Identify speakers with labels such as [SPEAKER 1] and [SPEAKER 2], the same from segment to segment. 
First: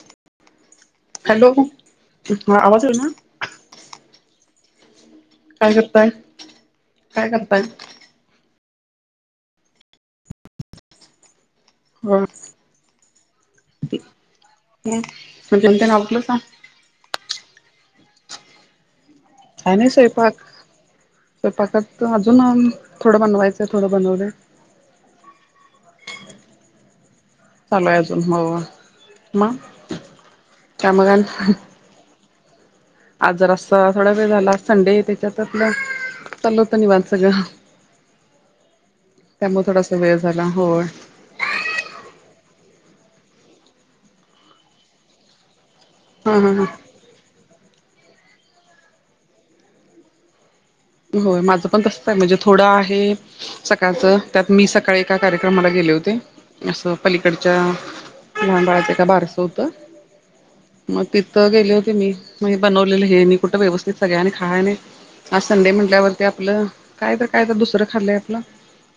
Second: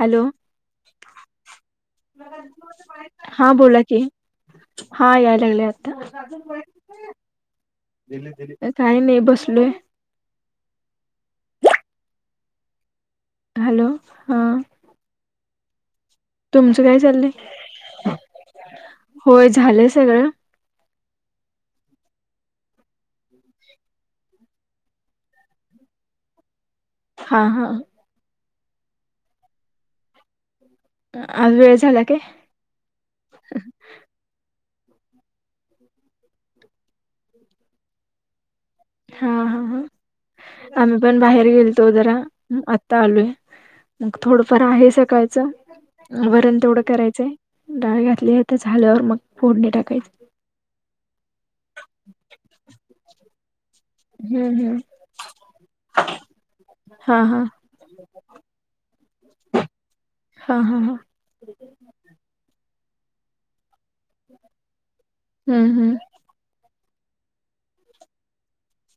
[SPEAKER 1] Hello.
[SPEAKER 2] Hello आवाज होल ना.
[SPEAKER 1] हा बोला की हा याय लागले
[SPEAKER 2] काय
[SPEAKER 1] आता.
[SPEAKER 2] करताय काय करताय
[SPEAKER 1] काही नाही बसलोय.
[SPEAKER 2] ह.
[SPEAKER 1] हॅलो हां.
[SPEAKER 2] ह जमते नागल का.
[SPEAKER 1] तुमचं काय चाललंय. होय झालंय
[SPEAKER 2] आणिनी
[SPEAKER 1] सगळं
[SPEAKER 2] सवपाक. तर पाकत अजून थोडं बनवायचंय थोडं बनवले.
[SPEAKER 1] हा हा
[SPEAKER 2] चालूय अजून हो म.
[SPEAKER 1] आज वेळ झाला काय?
[SPEAKER 2] आज जरा सा थोडा वेळ झाला संडे त्याच्यात आपलं चालतं होत निवांत सगळं.
[SPEAKER 1] हा हा
[SPEAKER 2] त्यामुळे
[SPEAKER 1] हा
[SPEAKER 2] थोडासा वेळ झाला होय
[SPEAKER 1] आम्ही पण बाहेर गेल तो जरा आत्ता आलोय मग थोडंफार आहे सकाळचं
[SPEAKER 2] हा हा
[SPEAKER 1] वरण
[SPEAKER 2] हा
[SPEAKER 1] तेवढं करायचंय डाळ घातली आहे तर झाल्यावर मग फोडणी टाकायची
[SPEAKER 2] होय माझं पण तसचं हाय म्हणजे थोडं आहे सकाळचं
[SPEAKER 1] हम्म
[SPEAKER 2] त्यात मी
[SPEAKER 1] हम्म
[SPEAKER 2] सकाळी एका कार्यक्रमाला गेले होते असं
[SPEAKER 1] हा हा
[SPEAKER 2] पलीकडच्या लहान बाळाचं एका बारसं होतं
[SPEAKER 1] हा हा हा
[SPEAKER 2] मग तिथं गेले होते मी मग बनवलेलं हे मी कुठं व्यवस्थित सगळ्या आणि खायय नाहीत
[SPEAKER 1] हम्म
[SPEAKER 2] संडे
[SPEAKER 1] हम्म
[SPEAKER 2] म्हटल्यावरती आपलं काय तर काय तर दुसरं खाल्लंय आपलं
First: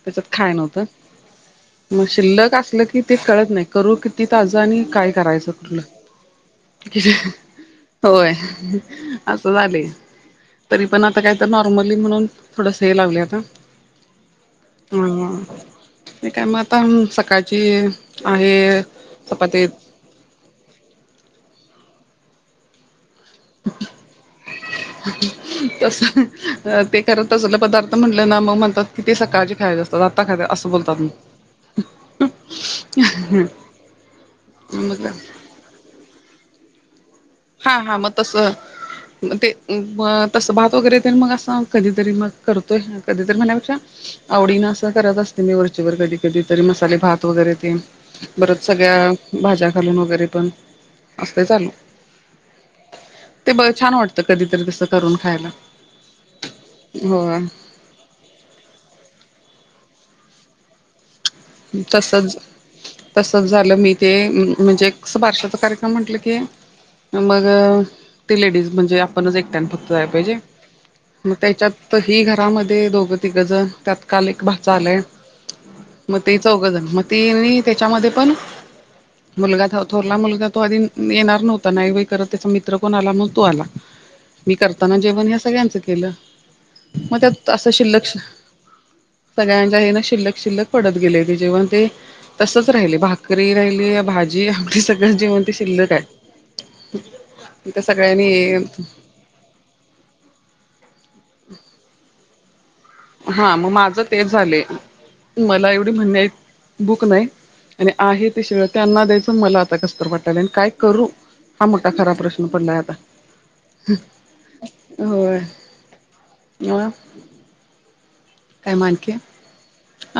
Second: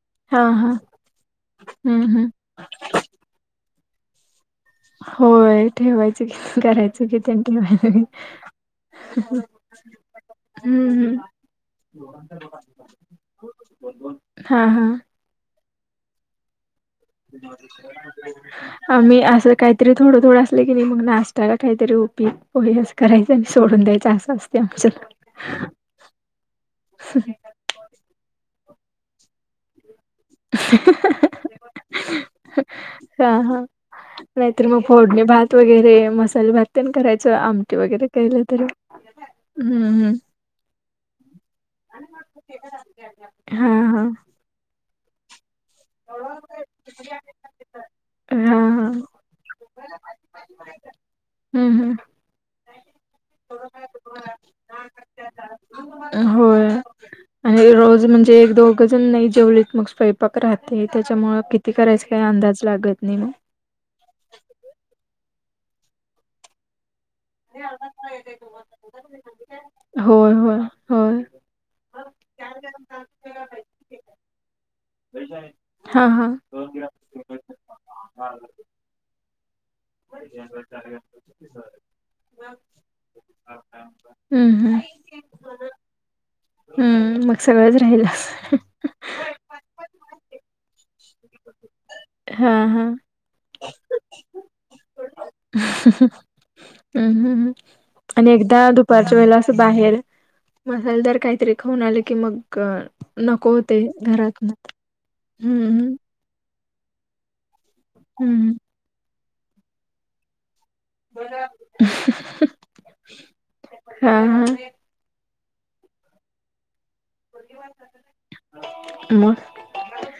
[SPEAKER 2] त्याच्यात
[SPEAKER 1] हा
[SPEAKER 2] खाय
[SPEAKER 1] हा
[SPEAKER 2] नव्हतं
[SPEAKER 1] हम्म
[SPEAKER 2] मग
[SPEAKER 1] हम्म
[SPEAKER 2] शिल्लक असल की ते कळत नाही करू किती ताज आणि काय करायचं
[SPEAKER 1] होय
[SPEAKER 2] कुठलं
[SPEAKER 1] ठेवायचं की करायचं
[SPEAKER 2] कि
[SPEAKER 1] की त्यां ठेवायला
[SPEAKER 2] होय असं झालंय तरी
[SPEAKER 1] हम्म
[SPEAKER 2] पण
[SPEAKER 1] हम्म
[SPEAKER 2] आता काय तर नॉर्मली म्हणून थोडस हे लावलय आता
[SPEAKER 1] हा हा
[SPEAKER 2] हम्म ते काय म आता सकाळची आहे
[SPEAKER 1] आम्ही असं
[SPEAKER 2] चपाती
[SPEAKER 1] काहीतरी थोडं थोडं असलं की नाही मग नाश्ता काहीतरी उपीट हो यस करायचं आणि सोडून द्यायचं असं असते आमचं
[SPEAKER 2] तस ते करत असलं पदार्थ म्हणले ना मग म्हणतात की ते सकाळचं खायाचं असतं आता खात्यात असं बोलतात मग
[SPEAKER 1] हा हा नाहीतर मग फोडणी भात वगैरे मसाले भात तेन करायचं आमटी
[SPEAKER 2] हा हा
[SPEAKER 1] वगैरे केलं
[SPEAKER 2] तसं
[SPEAKER 1] तर
[SPEAKER 2] मग ते म तस भात वगैरे मग असं कधीतरी मग करतोय कधीतरी
[SPEAKER 1] हा
[SPEAKER 2] म्हणण्यापेक्षा
[SPEAKER 1] हा
[SPEAKER 2] आवडीनं असं करत असते मी वरचेवरर कधी कधी तरी मसाले भात वगैरे ते
[SPEAKER 1] हा
[SPEAKER 2] परत
[SPEAKER 1] हा
[SPEAKER 2] सगळ्या भाज्या घालून वगैरे पण असतंय चालू
[SPEAKER 1] हम्म हम्म.
[SPEAKER 2] ते बघ छान वाटतं कधीतरी तसं करून खायला
[SPEAKER 1] होय
[SPEAKER 2] हो
[SPEAKER 1] आणि रोज म्हणजे एक दो घजण नाही जेवलीत मग स्वयपाक राहतय त्याच्यामुळ किती करायच काय
[SPEAKER 2] तसच
[SPEAKER 1] अंदाज लागत नाही मग
[SPEAKER 2] तसच झालं मी ते म्हणजे बारशाचा कार्यक्रम म्हटलं की मग ते लेडीज म्हणजे आपणच एकट्यानं फक्त जाया
[SPEAKER 1] होय
[SPEAKER 2] पाहिजे
[SPEAKER 1] होय होय
[SPEAKER 2] मग त्याच्यात ही घरामध्ये दोघं तिघं जण त्यात काल एक भाचा आलाय
[SPEAKER 1] हा
[SPEAKER 2] मग
[SPEAKER 1] हा
[SPEAKER 2] ते चौघं जण मग तेनी त्याच्यामध्ये पण मुलगा थोरला मुलगा तो आधी येणार नव्हता नाही होय करंत त्याचा मित्र कोण आला मग तो आला
[SPEAKER 1] हम्म
[SPEAKER 2] मी
[SPEAKER 1] हम्म.
[SPEAKER 2] करताना जेवण ह्या सगळ्यांचं केलं मग
[SPEAKER 1] हम्म
[SPEAKER 2] त्यात असं
[SPEAKER 1] सगळंच राहिल
[SPEAKER 2] शिल्लक सगळ्यांच्या हेनं शिल्लक शिल्लक केलय ते जेवन ते
[SPEAKER 1] हा
[SPEAKER 2] तसच
[SPEAKER 1] हा.
[SPEAKER 2] राहिले भाकरी राहिली भाजी आमटी सगळं जेवण ते शिल्लक आहे
[SPEAKER 1] हम्म हम्
[SPEAKER 2] त्या
[SPEAKER 1] आणि एकदा
[SPEAKER 2] सगळ्यांनी
[SPEAKER 1] दुपार च्या वेळेला अस बाहेर मसालेदार काहीतरी खाऊन आले की मग नको
[SPEAKER 2] हा मग
[SPEAKER 1] होते
[SPEAKER 2] माझं तेच
[SPEAKER 1] घरात
[SPEAKER 2] झाले मला एवढी
[SPEAKER 1] हम्म
[SPEAKER 2] म्हणन्या इतकी भुक नाही आणि आहे ते
[SPEAKER 1] हम्म
[SPEAKER 2] शिळं त्यांना द्यायचं मला आता कसतर वाटालय आणि काय करू हा मोठा खरा प्रश्न पडलाय आता
[SPEAKER 1] हा हा
[SPEAKER 2] होय म
[SPEAKER 1] [inaudible]
[SPEAKER 2] काय मा आणखी
[SPEAKER 1] मग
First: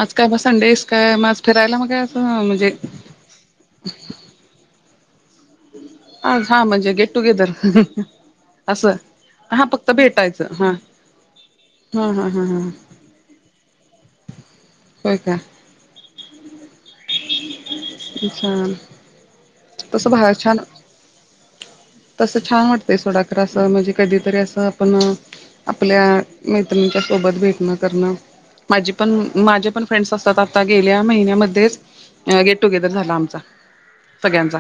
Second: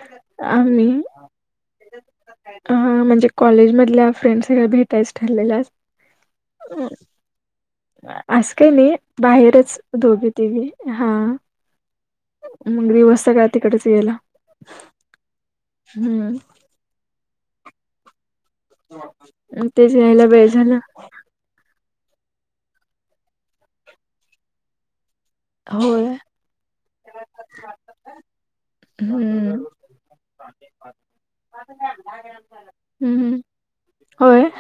[SPEAKER 2] आज काय ब संडेस
[SPEAKER 1] आम्ही
[SPEAKER 2] काय म आज फिरायला मग असं म्हणजे
[SPEAKER 1] कॉलेज मधल्या फ्रेंडस सगळ्या भेटायचं ठरलेलं आज
[SPEAKER 2] आज हा म्हणजे गेट टुगेदर
[SPEAKER 1] अस काय
[SPEAKER 2] असं
[SPEAKER 1] नाही
[SPEAKER 2] हा
[SPEAKER 1] बाहेरच
[SPEAKER 2] फक्त
[SPEAKER 1] दोघी
[SPEAKER 2] भेटायचं
[SPEAKER 1] तिघी
[SPEAKER 2] हा हा हा हा हा
[SPEAKER 1] मग दिवस सगळा तिकडंच गेला
[SPEAKER 2] होय का छान
[SPEAKER 1] मग तेच
[SPEAKER 2] तसं
[SPEAKER 1] यायला
[SPEAKER 2] बाहेर
[SPEAKER 1] वेळ
[SPEAKER 2] छान
[SPEAKER 1] झाला
[SPEAKER 2] तस छान वाटतंय सोडा खरं असं म्हणजे कधीतरी असं आपण आपल्या
[SPEAKER 1] होय
[SPEAKER 2] मैत्रिणीच्या सोबत भेटणं करणं माझी पण
[SPEAKER 1] हम्म
[SPEAKER 2] माझे पण फ्रेंड्स असतात, आता गेल्या महिन्यामध्येच अ गेट टुगेदर झाला आमचा
[SPEAKER 1] हम्म होय
[SPEAKER 2] सगळ्यांचा.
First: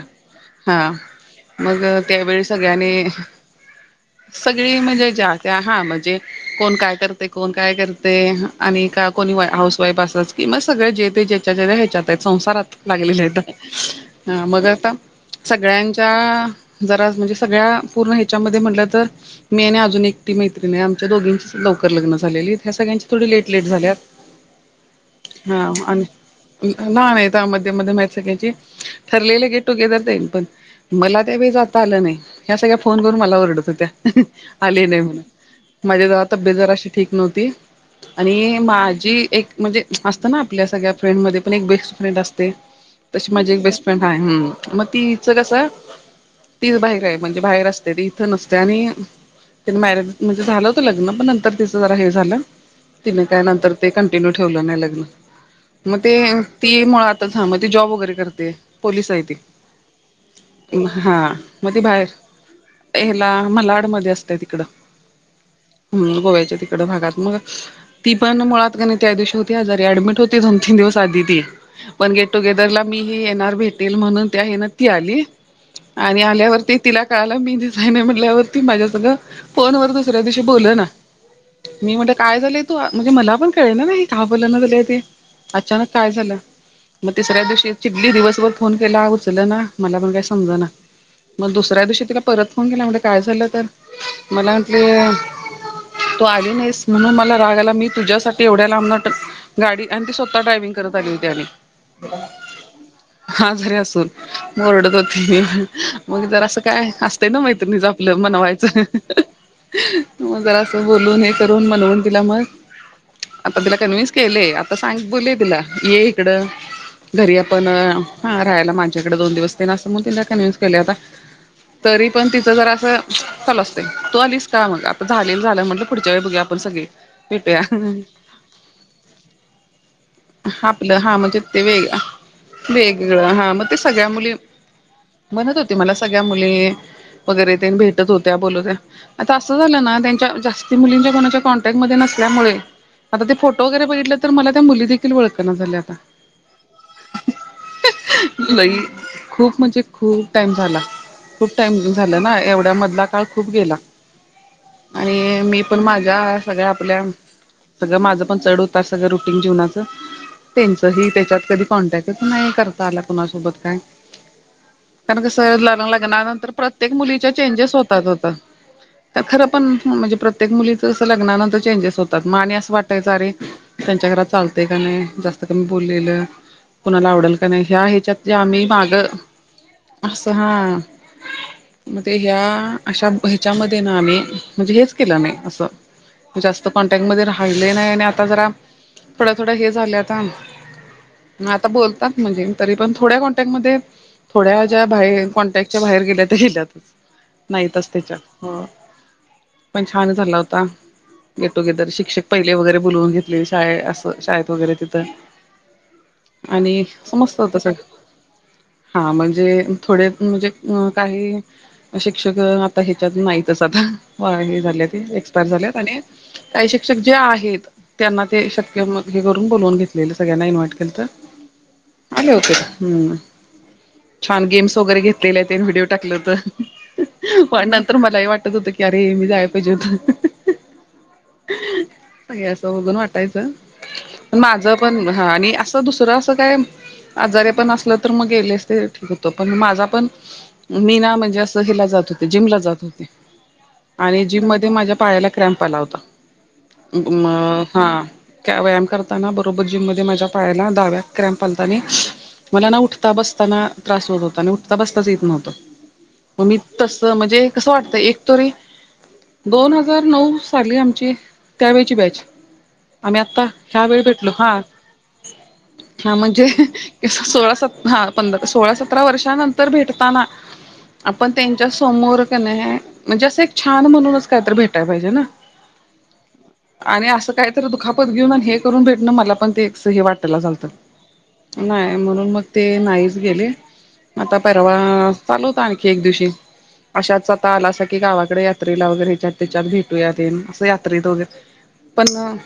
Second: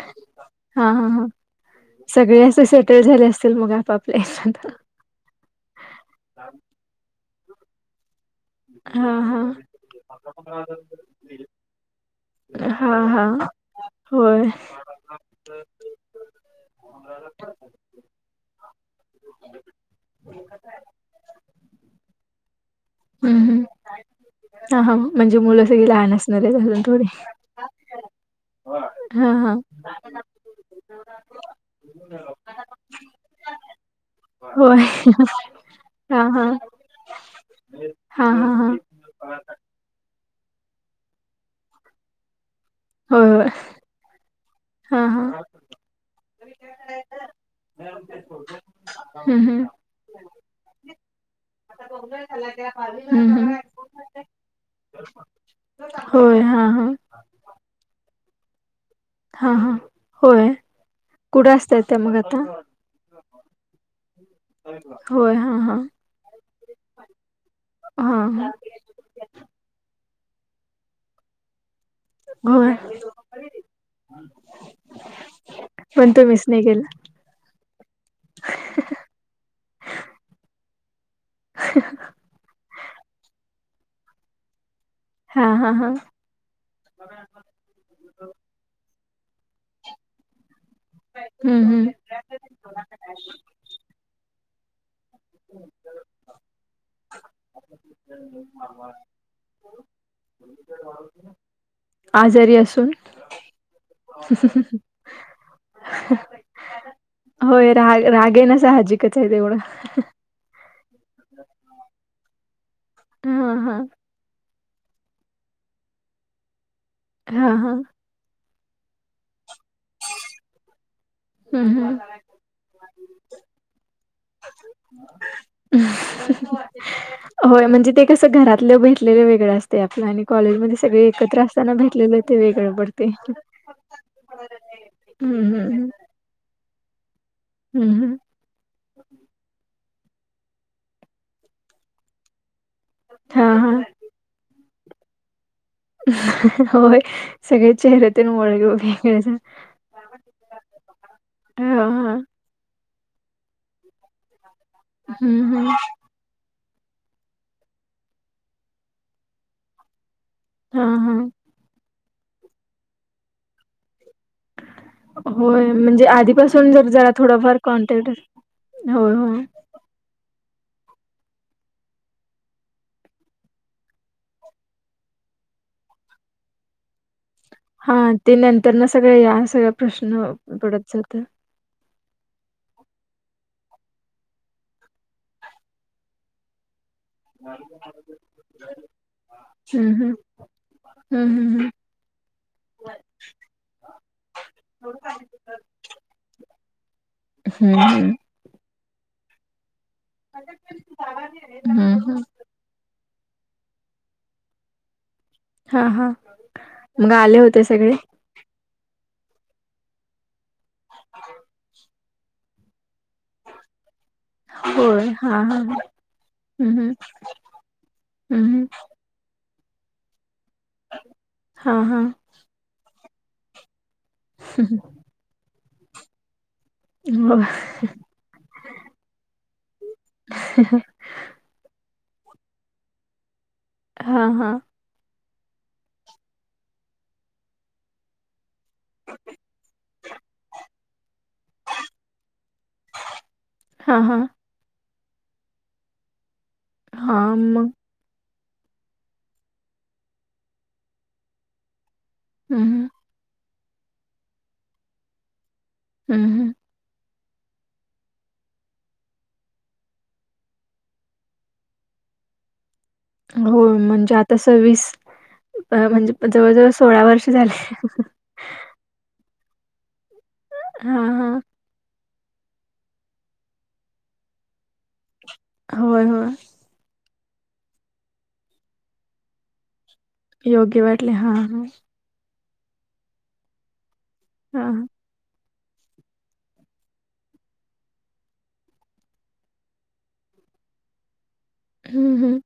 [SPEAKER 1] हा हा हा.
[SPEAKER 2] मग
[SPEAKER 1] सगळे
[SPEAKER 2] त्यावेळी
[SPEAKER 1] असं सेटल
[SPEAKER 2] सगळ्यांनी
[SPEAKER 1] झाले असतील, मग आपापल्या हेच्यात?
[SPEAKER 2] सगळी म्हणजे ज्या त्या हा म्हणजे कोण काय करतय? कोण काय करतय? हा आणि का
[SPEAKER 1] हा
[SPEAKER 2] कोणी
[SPEAKER 1] हा.
[SPEAKER 2] वा हाऊस वाईफ असच कि, म सगळे जे ते जेच्या जेच्या हेच्यात हाईत. संसारात
[SPEAKER 1] हा
[SPEAKER 2] लागलेले
[SPEAKER 1] हा
[SPEAKER 2] आहेत,
[SPEAKER 1] होय
[SPEAKER 2] हा मग आता सगळ्यांच्या जरा असं म्हणजे सगळ्या पूर्ण हेच्यामध्ये म्हणलं तर मी आणि अजून एकटी मैत्रिण हाय आमच्या दोघींचीच लवकर लग्न झालेलीत, ह्या सगळ्यांची थोडी
[SPEAKER 1] हम्म
[SPEAKER 2] लेट लेट
[SPEAKER 1] हम्म.
[SPEAKER 2] झाल्यात
[SPEAKER 1] हा हा म्हणजे मुलं
[SPEAKER 2] हा
[SPEAKER 1] सगळी
[SPEAKER 2] आणि
[SPEAKER 1] [unintelligible]
[SPEAKER 2] नाही त्या मध्ये मध्ये म माहीत सगळ्याची
[SPEAKER 1] हा
[SPEAKER 2] ठरलेले
[SPEAKER 1] हा
[SPEAKER 2] गेट टुगेदर देईन पण मला त्यावेेळी जाता आलं नाई, ह्या सगळ्या फोन करून मला ओरडत होत्या
[SPEAKER 1] होय
[SPEAKER 2] आली नाही म्हणून. माझी
[SPEAKER 1] हा
[SPEAKER 2] जरा
[SPEAKER 1] हा.
[SPEAKER 2] तब्ये जराशी ठीक नव्हती
[SPEAKER 1] हा हा
[SPEAKER 2] आणि
[SPEAKER 1] हा
[SPEAKER 2] माझी एक म्हणजे असतं ना आपल्या सगळ्या फ्रेंडमध्ये पण एक बेस्ट फ्रेंड असते,
[SPEAKER 1] होय
[SPEAKER 2] तशी
[SPEAKER 1] होय
[SPEAKER 2] माझी एक बेस्ट फ्रेंड हाय हम्म म
[SPEAKER 1] हा हा.
[SPEAKER 2] तीच कसं तीच बाहीर हाय म्हणजे बाहेर असते ती इथं नसते आणि
[SPEAKER 1] हम्म हम्म.
[SPEAKER 2] तीनं मॅरेज म्हणजे झालं होत लग्न, पण नंतर तिचं जरा हे झालं‌. तीनं
[SPEAKER 1] हम्म
[SPEAKER 2] काय
[SPEAKER 1] हम्म
[SPEAKER 2] नंतर ते कंटिन्यू ठेवलं नाई लग्न. मग ते
[SPEAKER 1] होय हा
[SPEAKER 2] ती
[SPEAKER 1] हा
[SPEAKER 2] मुळ आता था म ती जॉब वगैरे करते, पोलिस हाय
[SPEAKER 1] हा हा. होय, कुठं असत्यात त्या मग आता?
[SPEAKER 2] हेला म्हलाडमध्ये असत्या तिकडं
[SPEAKER 1] होय हा हा
[SPEAKER 2] हम्म गोव्याच्या तिकडं भागात म
[SPEAKER 1] हा.
[SPEAKER 2] ती पण
[SPEAKER 1] हा.
[SPEAKER 2] मुळात कने त्या दिवशी होती आजारी, ऍडमिट होती दोन तीन दिवस आधी ती. पण गेट
[SPEAKER 1] होय
[SPEAKER 2] टुगेदरला मी ही येणार भेटेल म्हणून त्या हेनं ती आली
[SPEAKER 1] पण
[SPEAKER 2] आणि
[SPEAKER 1] तुम्हीच नाही गेला
[SPEAKER 2] आल्यावरती तिला त्यावेळेला मी दिसाय नाही म्हणल्यावरती, माझ्या संग फोन वर दुसऱ्या दिवशी बोलनां. मी म्हणल काय झालंय तू अ म्हणजे मला पण कळे‌ना ही का बोलना झालीये ते.
[SPEAKER 1] हा हा
[SPEAKER 2] अचानक
[SPEAKER 1] हा
[SPEAKER 2] काय झालं मग तिसऱ्या दिवशी चिडली दिवसभर फोन केला, उचलना मला पण काय समजना. मग
[SPEAKER 1] हम्म
[SPEAKER 2] दुसऱ्या
[SPEAKER 1] हम्म.
[SPEAKER 2] दिवशी तिला परत फोन केला, म्हणलं काय झालं? तर मला म्हंटली तू आली नाहीस म्हणून मला राग आला. मी तुझ्यासाठी एवढ्या लांबन ट गाडी आणि ती स्वतः ड्रायविंग करत आली होती आणि.
[SPEAKER 1] आजारी असून?
[SPEAKER 2] आजारी असून म ओरडत होती, मग जर असं काय असतय ना
[SPEAKER 1] होय
[SPEAKER 2] मैत्रिणीच
[SPEAKER 1] राग
[SPEAKER 2] आपलं
[SPEAKER 1] रागेन
[SPEAKER 2] मनवायचं.
[SPEAKER 1] साहजिकच हाय तेवढं.
[SPEAKER 2] म जरा असं बोलून हे करून मनवून तिला मग
[SPEAKER 1] हा
[SPEAKER 2] आता तिला
[SPEAKER 1] हा
[SPEAKER 2] कन्व्हिन्स केले आता सांग बोलिये तिला ये इकडं घरी
[SPEAKER 1] हा
[SPEAKER 2] आपण
[SPEAKER 1] हा
[SPEAKER 2] हा राहायला माझ्याकडं दोन दिवस तेन असं म तिला कन्व्हिन्स केलय आता.
[SPEAKER 1] हम्म हम्म
[SPEAKER 2] तरी पण तिचं जरा असं चालु असतंय, तू आलीस का? मग आता झालेल झालं म्हटलं पुढच्या वेळी बघूया पण सगळे भेटूया
[SPEAKER 1] असं घरातल [unintelligible] लई वे-वेगळे असतय आपलं आणि कॉलेज मध्ये
[SPEAKER 2] आपलं
[SPEAKER 1] सगळे
[SPEAKER 2] हा म्हणजे
[SPEAKER 1] एकत्र
[SPEAKER 2] ते
[SPEAKER 1] असताना
[SPEAKER 2] वेग
[SPEAKER 1] भेटलेलं ते वेगळं पडतंय.
[SPEAKER 2] हा मग ते सगळ्या मुली
[SPEAKER 1] हम्म
[SPEAKER 2] म्हणत
[SPEAKER 1] हम्म
[SPEAKER 2] होती
[SPEAKER 1] हम्म.
[SPEAKER 2] मला सगळ्या मुली वगैरे तेन भेटत
[SPEAKER 1] हम्म
[SPEAKER 2] होत त्या बोलते आता असं झालं ना, त्यांच्या जास्ती मुलींच्या कोणाच्या कॉन्टॅक्ट मध्ये नसल्यामुळे आता ते
[SPEAKER 1] हा
[SPEAKER 2] फोटो
[SPEAKER 1] हा
[SPEAKER 2] वगैरे बघितलं तर मला त्या मुली देखील वळखना झाल्यात.
[SPEAKER 1] होय सगळे चेहऱ्यातून ओळख
[SPEAKER 2] लई
[SPEAKER 1] वेगळेच
[SPEAKER 2] खूप म्हणजे खूप टाइम झाला. खूप
[SPEAKER 1] हा
[SPEAKER 2] टाइमिंग
[SPEAKER 1] हा
[SPEAKER 2] झालं ना एवढ्या मधला काळ खूप गेला आणि
[SPEAKER 1] हम्म
[SPEAKER 2] मी
[SPEAKER 1] हम्म
[SPEAKER 2] पण माझ्या सगळं आपल्या सगळं माझं पण चढ उतार सगळं रुटीन जीवनाचं त्यांच
[SPEAKER 1] हा
[SPEAKER 2] ह
[SPEAKER 1] हा
[SPEAKER 2] त्याच्यात कधी कॉन्टॅक्टच नाही करता आला कुणासोबत काय. कारण कस
[SPEAKER 1] होय
[SPEAKER 2] लग्ना
[SPEAKER 1] म्हणजे
[SPEAKER 2] लग्नानंतर
[SPEAKER 1] आधीपासून जर
[SPEAKER 2] प्रत्येक
[SPEAKER 1] जरा
[SPEAKER 2] मुलीच्यात
[SPEAKER 1] थोडाफार
[SPEAKER 2] चेंजेस होतात
[SPEAKER 1] कॉन्टॅक्ट
[SPEAKER 2] होता.
[SPEAKER 1] होय
[SPEAKER 2] तर
[SPEAKER 1] होय
[SPEAKER 2] खरं पण म्हणजे प्रत्येक मुलीच अस लग्नानंतर चेंजेस होतात म आणी असं वाटायचं अरे च घरात चालते का नाही जास्त कमी बोललेलं‌. कुणाला आवडेल का नाही ह्या
[SPEAKER 1] हां,
[SPEAKER 2] ह्याच्यात
[SPEAKER 1] ते
[SPEAKER 2] मी
[SPEAKER 1] नंतर ना
[SPEAKER 2] माग
[SPEAKER 1] सगळे या सगळा प्रश्न
[SPEAKER 2] अस हा
[SPEAKER 1] पडत जातं.
[SPEAKER 2] म्हणजे ह्या अशा ह्याच्यामध्ये ना आम्ही म्हणजे हेच केलं नाही असं जास्त कॉन्टॅक्ट मध्ये राहिले नाही आणि आता जरा थोड्या थोड्या हे
[SPEAKER 1] हं,
[SPEAKER 2] झाल्या
[SPEAKER 1] हं. हं,
[SPEAKER 2] आता
[SPEAKER 1] हं,
[SPEAKER 2] आता
[SPEAKER 1] हं.
[SPEAKER 2] बोलतात म्हणजे तरी पण थोड्या कॉन्टॅक्ट मध्ये थोड्या ज्या बाहेर कॉन्टॅक्टच्या बाहेर गेल्या तर गेल्यातच
[SPEAKER 1] हं,
[SPEAKER 2] नाहीतच
[SPEAKER 1] हं.
[SPEAKER 2] त्याच्या हो पण छान झाला होता गेट टुगेदर
[SPEAKER 1] हं, हं.
[SPEAKER 2] शिक्षक पहिले वगैरे बुोलवून घेतले शाळेत असं शाळेत वगैरे तिथं
[SPEAKER 1] हां, हां.
[SPEAKER 2] आणि
[SPEAKER 1] मग आले
[SPEAKER 2] समजत होत
[SPEAKER 1] होते
[SPEAKER 2] सग
[SPEAKER 1] सगळे?
[SPEAKER 2] हा म्हणजे थोड म्हणजे काही शिक्षक आता ह्याच्यात नाहीतच आता हे झाले
[SPEAKER 1] होय. हां,
[SPEAKER 2] एक्सपायर
[SPEAKER 1] हां.
[SPEAKER 2] झाल्यात आणि काही
[SPEAKER 1] हं, हं.
[SPEAKER 2] शिक्षक जे आहेत त्यांना
[SPEAKER 1] हं,
[SPEAKER 2] ते
[SPEAKER 1] हं.
[SPEAKER 2] शक्य मग हे करून बोलवून घेतलेलं सगळ्यांना इनव्हाट केलंत
[SPEAKER 1] हा हा
[SPEAKER 2] हम्म छान गेम्स वगैरे घेतलेले ते व्हिडिओ टाकलंत
[SPEAKER 1] हो.
[SPEAKER 2] पण नंतर मलाही वाटत होतं की अरे मी जाय पाहिजे होत असं बघून वाटायचं
[SPEAKER 1] हां,
[SPEAKER 2] पण
[SPEAKER 1] हां.
[SPEAKER 2] माझ पण हा आणि असं दुसरं असं काय आजारे पण असल तर मग गेलेस ते ठीक होतं पण माझा पण मी ना म्हणजे असं हिला जात होते जिमला जात होते
[SPEAKER 1] हां, हां.
[SPEAKER 2] आणि जिम मध्ये माझ्या पायाला क्रॅम्प आला होता मग हा व्यायाम करताना बरोबर जिम मध्ये माझ्या पायाला डाव्या क्रॅम्प पायाला
[SPEAKER 1] हं,
[SPEAKER 2] मला ना उठ
[SPEAKER 1] हं.
[SPEAKER 2] उठता बसताना त्रास होत होता आणि उठता बसताच येत नव्हतं
[SPEAKER 1] हं,
[SPEAKER 2] मग
[SPEAKER 1] हं.
[SPEAKER 2] मी तस म्हणजे कसं वाटतं एक तरी दोन हजार नऊ साली आमची त्यावेळेची बॅच आम्ही आता
[SPEAKER 1] हो,
[SPEAKER 2] ह्या वेळी
[SPEAKER 1] म्हणजे
[SPEAKER 2] भेटलो
[SPEAKER 1] आता
[SPEAKER 2] हा
[SPEAKER 1] अ,
[SPEAKER 2] हा म्हणजे
[SPEAKER 1] जवळ-जवळ वर्ष
[SPEAKER 2] सोळा
[SPEAKER 1] झाले.
[SPEAKER 2] स ह सोळा सतरा वर्षानंतर भेटताना
[SPEAKER 1] हां,
[SPEAKER 2] आपण
[SPEAKER 1] हां.
[SPEAKER 2] समोर क नाही म्हणजे असं एक छान म्हणूनच कायत भेटय पाहिजे ना
[SPEAKER 1] होय होय.
[SPEAKER 2] आणि असं काहीतरी दुखापत घेऊन आणि हे करून भेटणं मला पण ते हे वाटत
[SPEAKER 1] योग्य वाटले. हां,
[SPEAKER 2] [inaudible]
[SPEAKER 1] हां.
[SPEAKER 2] म्हणून मग ते नाहीच गेले मग आता परवा
[SPEAKER 1] हां.
[SPEAKER 2] चालू होता आणखी एक दिवशी अशाच आता आला अस की गावाकडे यात्रेला वगैरे ह्याच्यात त्याच्यात भेटूया तेनं असं यात्रेत वगैरे पण
[SPEAKER 1] हं, हं.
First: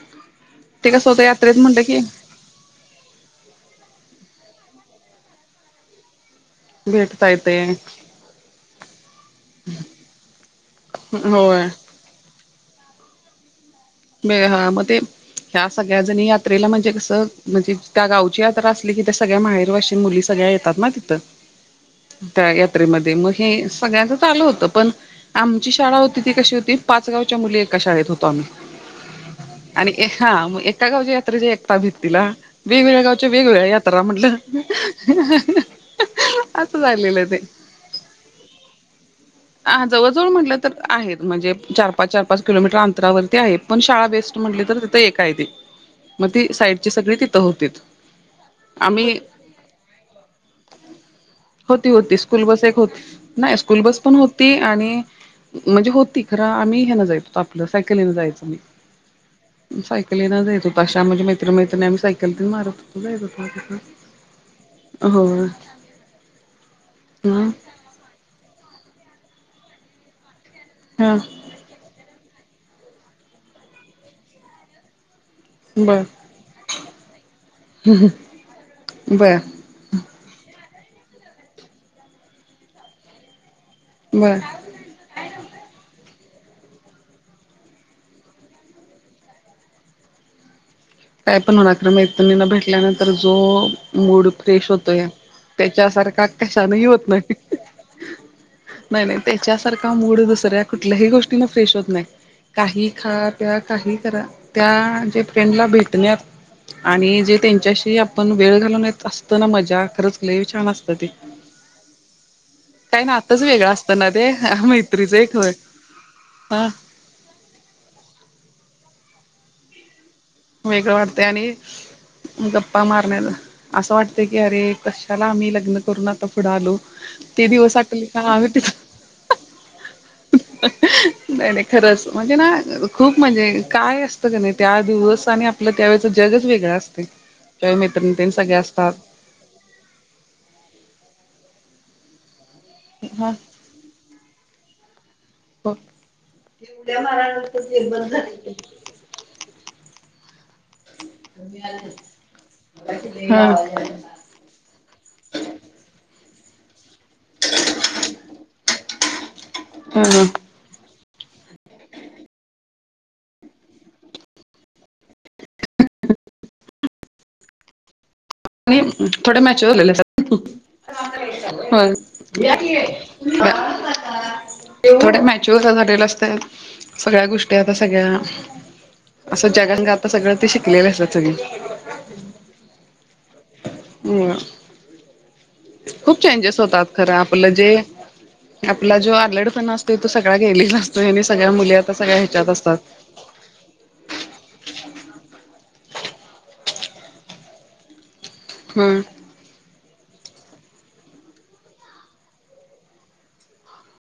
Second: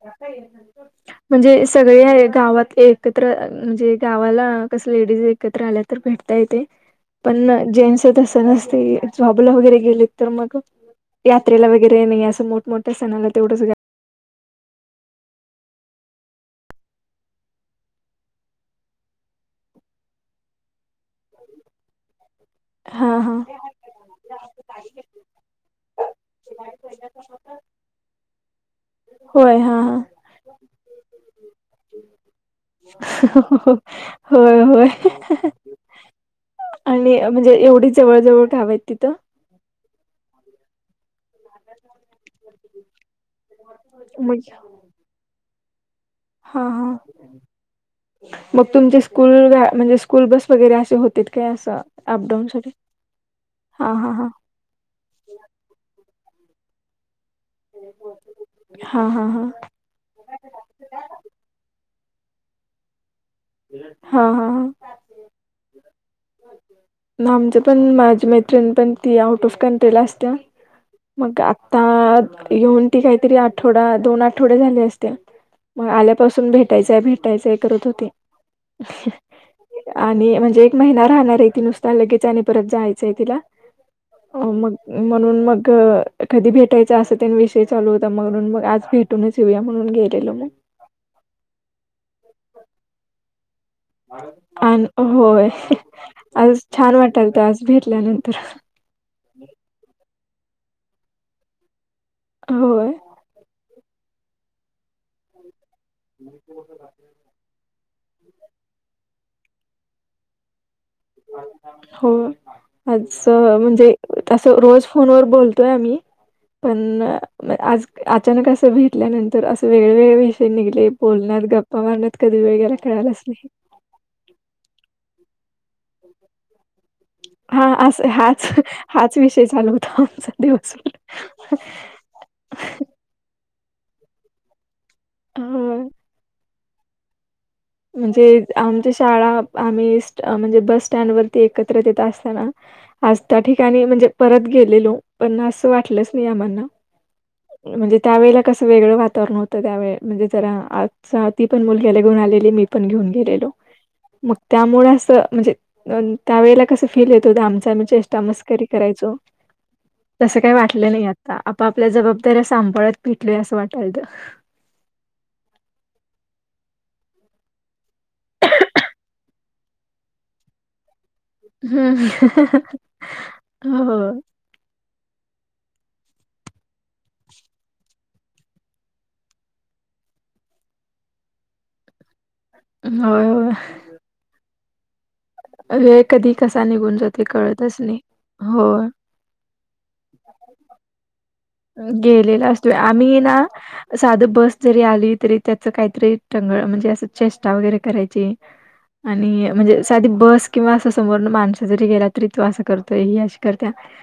[SPEAKER 2] ते कसं होतं यात्रेत
[SPEAKER 1] म्हणजे
[SPEAKER 2] म्हणलं की
[SPEAKER 1] सगळे गावात एकत्र म्हणजे गावाला कस लेडीज एकत्र आल्या तर भेटता येते
[SPEAKER 2] भेटता
[SPEAKER 1] पण
[SPEAKER 2] येते
[SPEAKER 1] जेंट्स तसं नसतय जॉबला वगैरे गेलेत तर मग
[SPEAKER 2] हम होम
[SPEAKER 1] वगैरे नाही असं मोठमठ्या सणाला तेवढं
[SPEAKER 2] हा म ते ह्या सगळ्या जणी यात्रेला म्हणजे कसं म्हणजे त्या गावची यात्रा असली की त्या सगळ्या माहेरवाशीन मुली सगळ्या येत ना तिथं त्या
[SPEAKER 1] हा हा
[SPEAKER 2] हे सगळ्यांच आल होत पण आमची शाळा होती ती कशी होती पाच गावच्या मुली शाळेत होतो आम्ही
[SPEAKER 1] होय हा
[SPEAKER 2] आणि एका एका गावच्या यात्रेची एकता भीतीला वेगवेगळ्या गावचे वेगवेगळ्या
[SPEAKER 1] हा
[SPEAKER 2] यात्रा म्हटल
[SPEAKER 1] होय होय
[SPEAKER 2] [inaudible]
[SPEAKER 1] आणि म्हणजे एवढी जवळ जवळ घावय तिथं?
[SPEAKER 2] हा जवळजवळ म्हटलं तर आहेत म्हणजे चार पाच चार पाच किलोमीटर अंतर ते आहे पण शाळा बेस्ट
[SPEAKER 1] मग
[SPEAKER 2] म्हटली तर तिथं एक आहे ते मग ती
[SPEAKER 1] हा
[SPEAKER 2] साईडची
[SPEAKER 1] हा
[SPEAKER 2] सगळी तिथं होते.
[SPEAKER 1] मग तुमचे स्कूल म्हणजे स्कूल बस वगैरे असे होते काय असं
[SPEAKER 2] होती होती स्कूल
[SPEAKER 1] अपडाऊन
[SPEAKER 2] बस
[SPEAKER 1] साठी?
[SPEAKER 2] एक होती नाही स्कूल
[SPEAKER 1] हा
[SPEAKER 2] बस
[SPEAKER 1] हा
[SPEAKER 2] पण
[SPEAKER 1] हा
[SPEAKER 2] होती आणि म्हणजे होती खरा आम्ही हन जायच. हो आपलं सायकलीन जायचो.
[SPEAKER 1] हा हा हा
[SPEAKER 2] सायकलीनाचेतो अशा म्हणज मैत्रिणी मैतिणी आम्ही सायकल घेऊन मारत
[SPEAKER 1] हा हा
[SPEAKER 2] हो
[SPEAKER 1] हा
[SPEAKER 2] ह.
[SPEAKER 1] आमचं पण माझी मैत्रिणी पण ती आउट ऑफ कंट्री ला असते.
[SPEAKER 2] हा
[SPEAKER 1] आ येऊन ती काहीतरी आठवडा दोन आठवड्या झाले असते. मग
[SPEAKER 2] बर
[SPEAKER 1] आल्यापासून भेटायचंय भेटायचंय करत होते.
[SPEAKER 2] बरं
[SPEAKER 1] आणि म्हणजे एक महिना राहणार आहे ती नुसता लगेच आणि परत जायचंय तिला.
[SPEAKER 2] बर
[SPEAKER 1] आ मग म्हणून मग कधी भेटायच अस त्या विषय चालू होता म्हणून मग आज भेट. कून येेऊ म्हणून गेलेलो मग
[SPEAKER 2] काय पण मैत्रिणीला भेटल्यानंतर जो भ मूड फ्रेश
[SPEAKER 1] आणि
[SPEAKER 2] होतोय
[SPEAKER 1] होय
[SPEAKER 2] त्याच्यासारखा
[SPEAKER 1] आज
[SPEAKER 2] कशानही
[SPEAKER 1] छान
[SPEAKER 2] होत
[SPEAKER 1] वाटाल
[SPEAKER 2] नाही.
[SPEAKER 1] तर आज भेटल्यानंतर
[SPEAKER 2] नाही नाही त्याच्यासारखा मूड दुसऱ्या कुठल्याही गोष्टी न फ्रेश होत नाही. काही
[SPEAKER 1] होय
[SPEAKER 2] खा प्या काही करा त्या जे फ्रेंडला भेट ण्यात आणि जे त्यांच्याशी आपण वेळ घालून येत अस. असत ना मजा खरंच केले छान असत ती
[SPEAKER 1] हो. आज
[SPEAKER 2] नातच वेगळं
[SPEAKER 1] म्हणजे
[SPEAKER 2] असतं ना ते
[SPEAKER 1] तस रोज
[SPEAKER 2] मैत्रीच
[SPEAKER 1] फोनवर
[SPEAKER 2] एक होय
[SPEAKER 1] बोलतोय आम्ही
[SPEAKER 2] हा
[SPEAKER 1] पण म आज अचानक असं भेटल्यानंतर असं वेगळेवेगळे ते निघले
[SPEAKER 2] वेगळं वाटतंय
[SPEAKER 1] बोलण्यात
[SPEAKER 2] आणि
[SPEAKER 1] गप्पा मारण्यात कधी वेळ गेयला
[SPEAKER 2] गप्पा
[SPEAKER 1] कळालाच
[SPEAKER 2] मारण्यात
[SPEAKER 1] नाही.
[SPEAKER 2] असं वाटतय की अरे कशाला आम्ही लग्न करून आता पुढे आलो. ते
[SPEAKER 1] हा
[SPEAKER 2] दिवस आठवले
[SPEAKER 1] असं
[SPEAKER 2] का
[SPEAKER 1] हाच
[SPEAKER 2] आम्ही तिथं
[SPEAKER 1] हाच विषय चालू होताो आमचा. दिवसभर.
[SPEAKER 2] नाही नाही खरच म्हणजे ना खूप म्हणजे काय असत. नाही त्या दिवस
[SPEAKER 1] अ
[SPEAKER 2] आणि आपलं त्यावेळेच जगच वेगळा असते.
[SPEAKER 1] म्हणजे आमच्या शाळा. आम्ही म्हणजे बस स्टँड वरती एकत्र येत असताना
[SPEAKER 2] हा
[SPEAKER 1] आजता ठीक. नी म्हणजे परत गेलेलो. पण असं
[SPEAKER 2] हो.
[SPEAKER 1] वाटलंच मी आम्हाना म्हणजे त्यावेेळेला कस वेगळं वातावरण होत. तर त्यावे म्हणजे जरा आ ती पण मुलग्याला घेऊन आलेली मी पण
[SPEAKER 2] हा
[SPEAKER 1] घेऊन गेलेलो.
[SPEAKER 2] हा
[SPEAKER 1] मग त्यामुळे असं म्हणजे अ त्यावेेळेला कसं फील येत होत आमचा आम्ही चेष्टा मस्करी करायचो
[SPEAKER 2] हा
[SPEAKER 1] तसं काही वाटलं नाही आत आप आपल्या जबाबदाऱ्या सांभाळत भेटलो असं वाटायलत
[SPEAKER 2] आणि थोड्या मॅचवरवरलेले हो.
[SPEAKER 1] हो
[SPEAKER 2] थोड्या मॅच्युअर झालेले असत सगळ्या गोष्टी आता सगळ्या असं जगात सगळं ते शिकलेले असतात सग
[SPEAKER 1] होय होय.
[SPEAKER 2] मग
[SPEAKER 1] वेळ
[SPEAKER 2] खूप
[SPEAKER 1] कधी
[SPEAKER 2] चेंजेस
[SPEAKER 1] कसा
[SPEAKER 2] होतात
[SPEAKER 1] निघून
[SPEAKER 2] खरं
[SPEAKER 1] जाते
[SPEAKER 2] आपलं जे
[SPEAKER 1] कळतच नाही होय
[SPEAKER 2] अल्लडपणा असतो. ते त सग्या गेलेला नतो आणि सगळ्या मुली आता सगळ्या ह्याच्यात असतात.
[SPEAKER 1] मीना साध बस जरी आली तरी त्याच काहीतरी टंगळ म्हणजे असं चेष्टा वगैरे करायची.
[SPEAKER 2] हम्
[SPEAKER 1] आणि म्हणजे साधी बस किंवा असं समोर माणसं जरी गेला तरी तू असं करतोय ही अशी करत्या.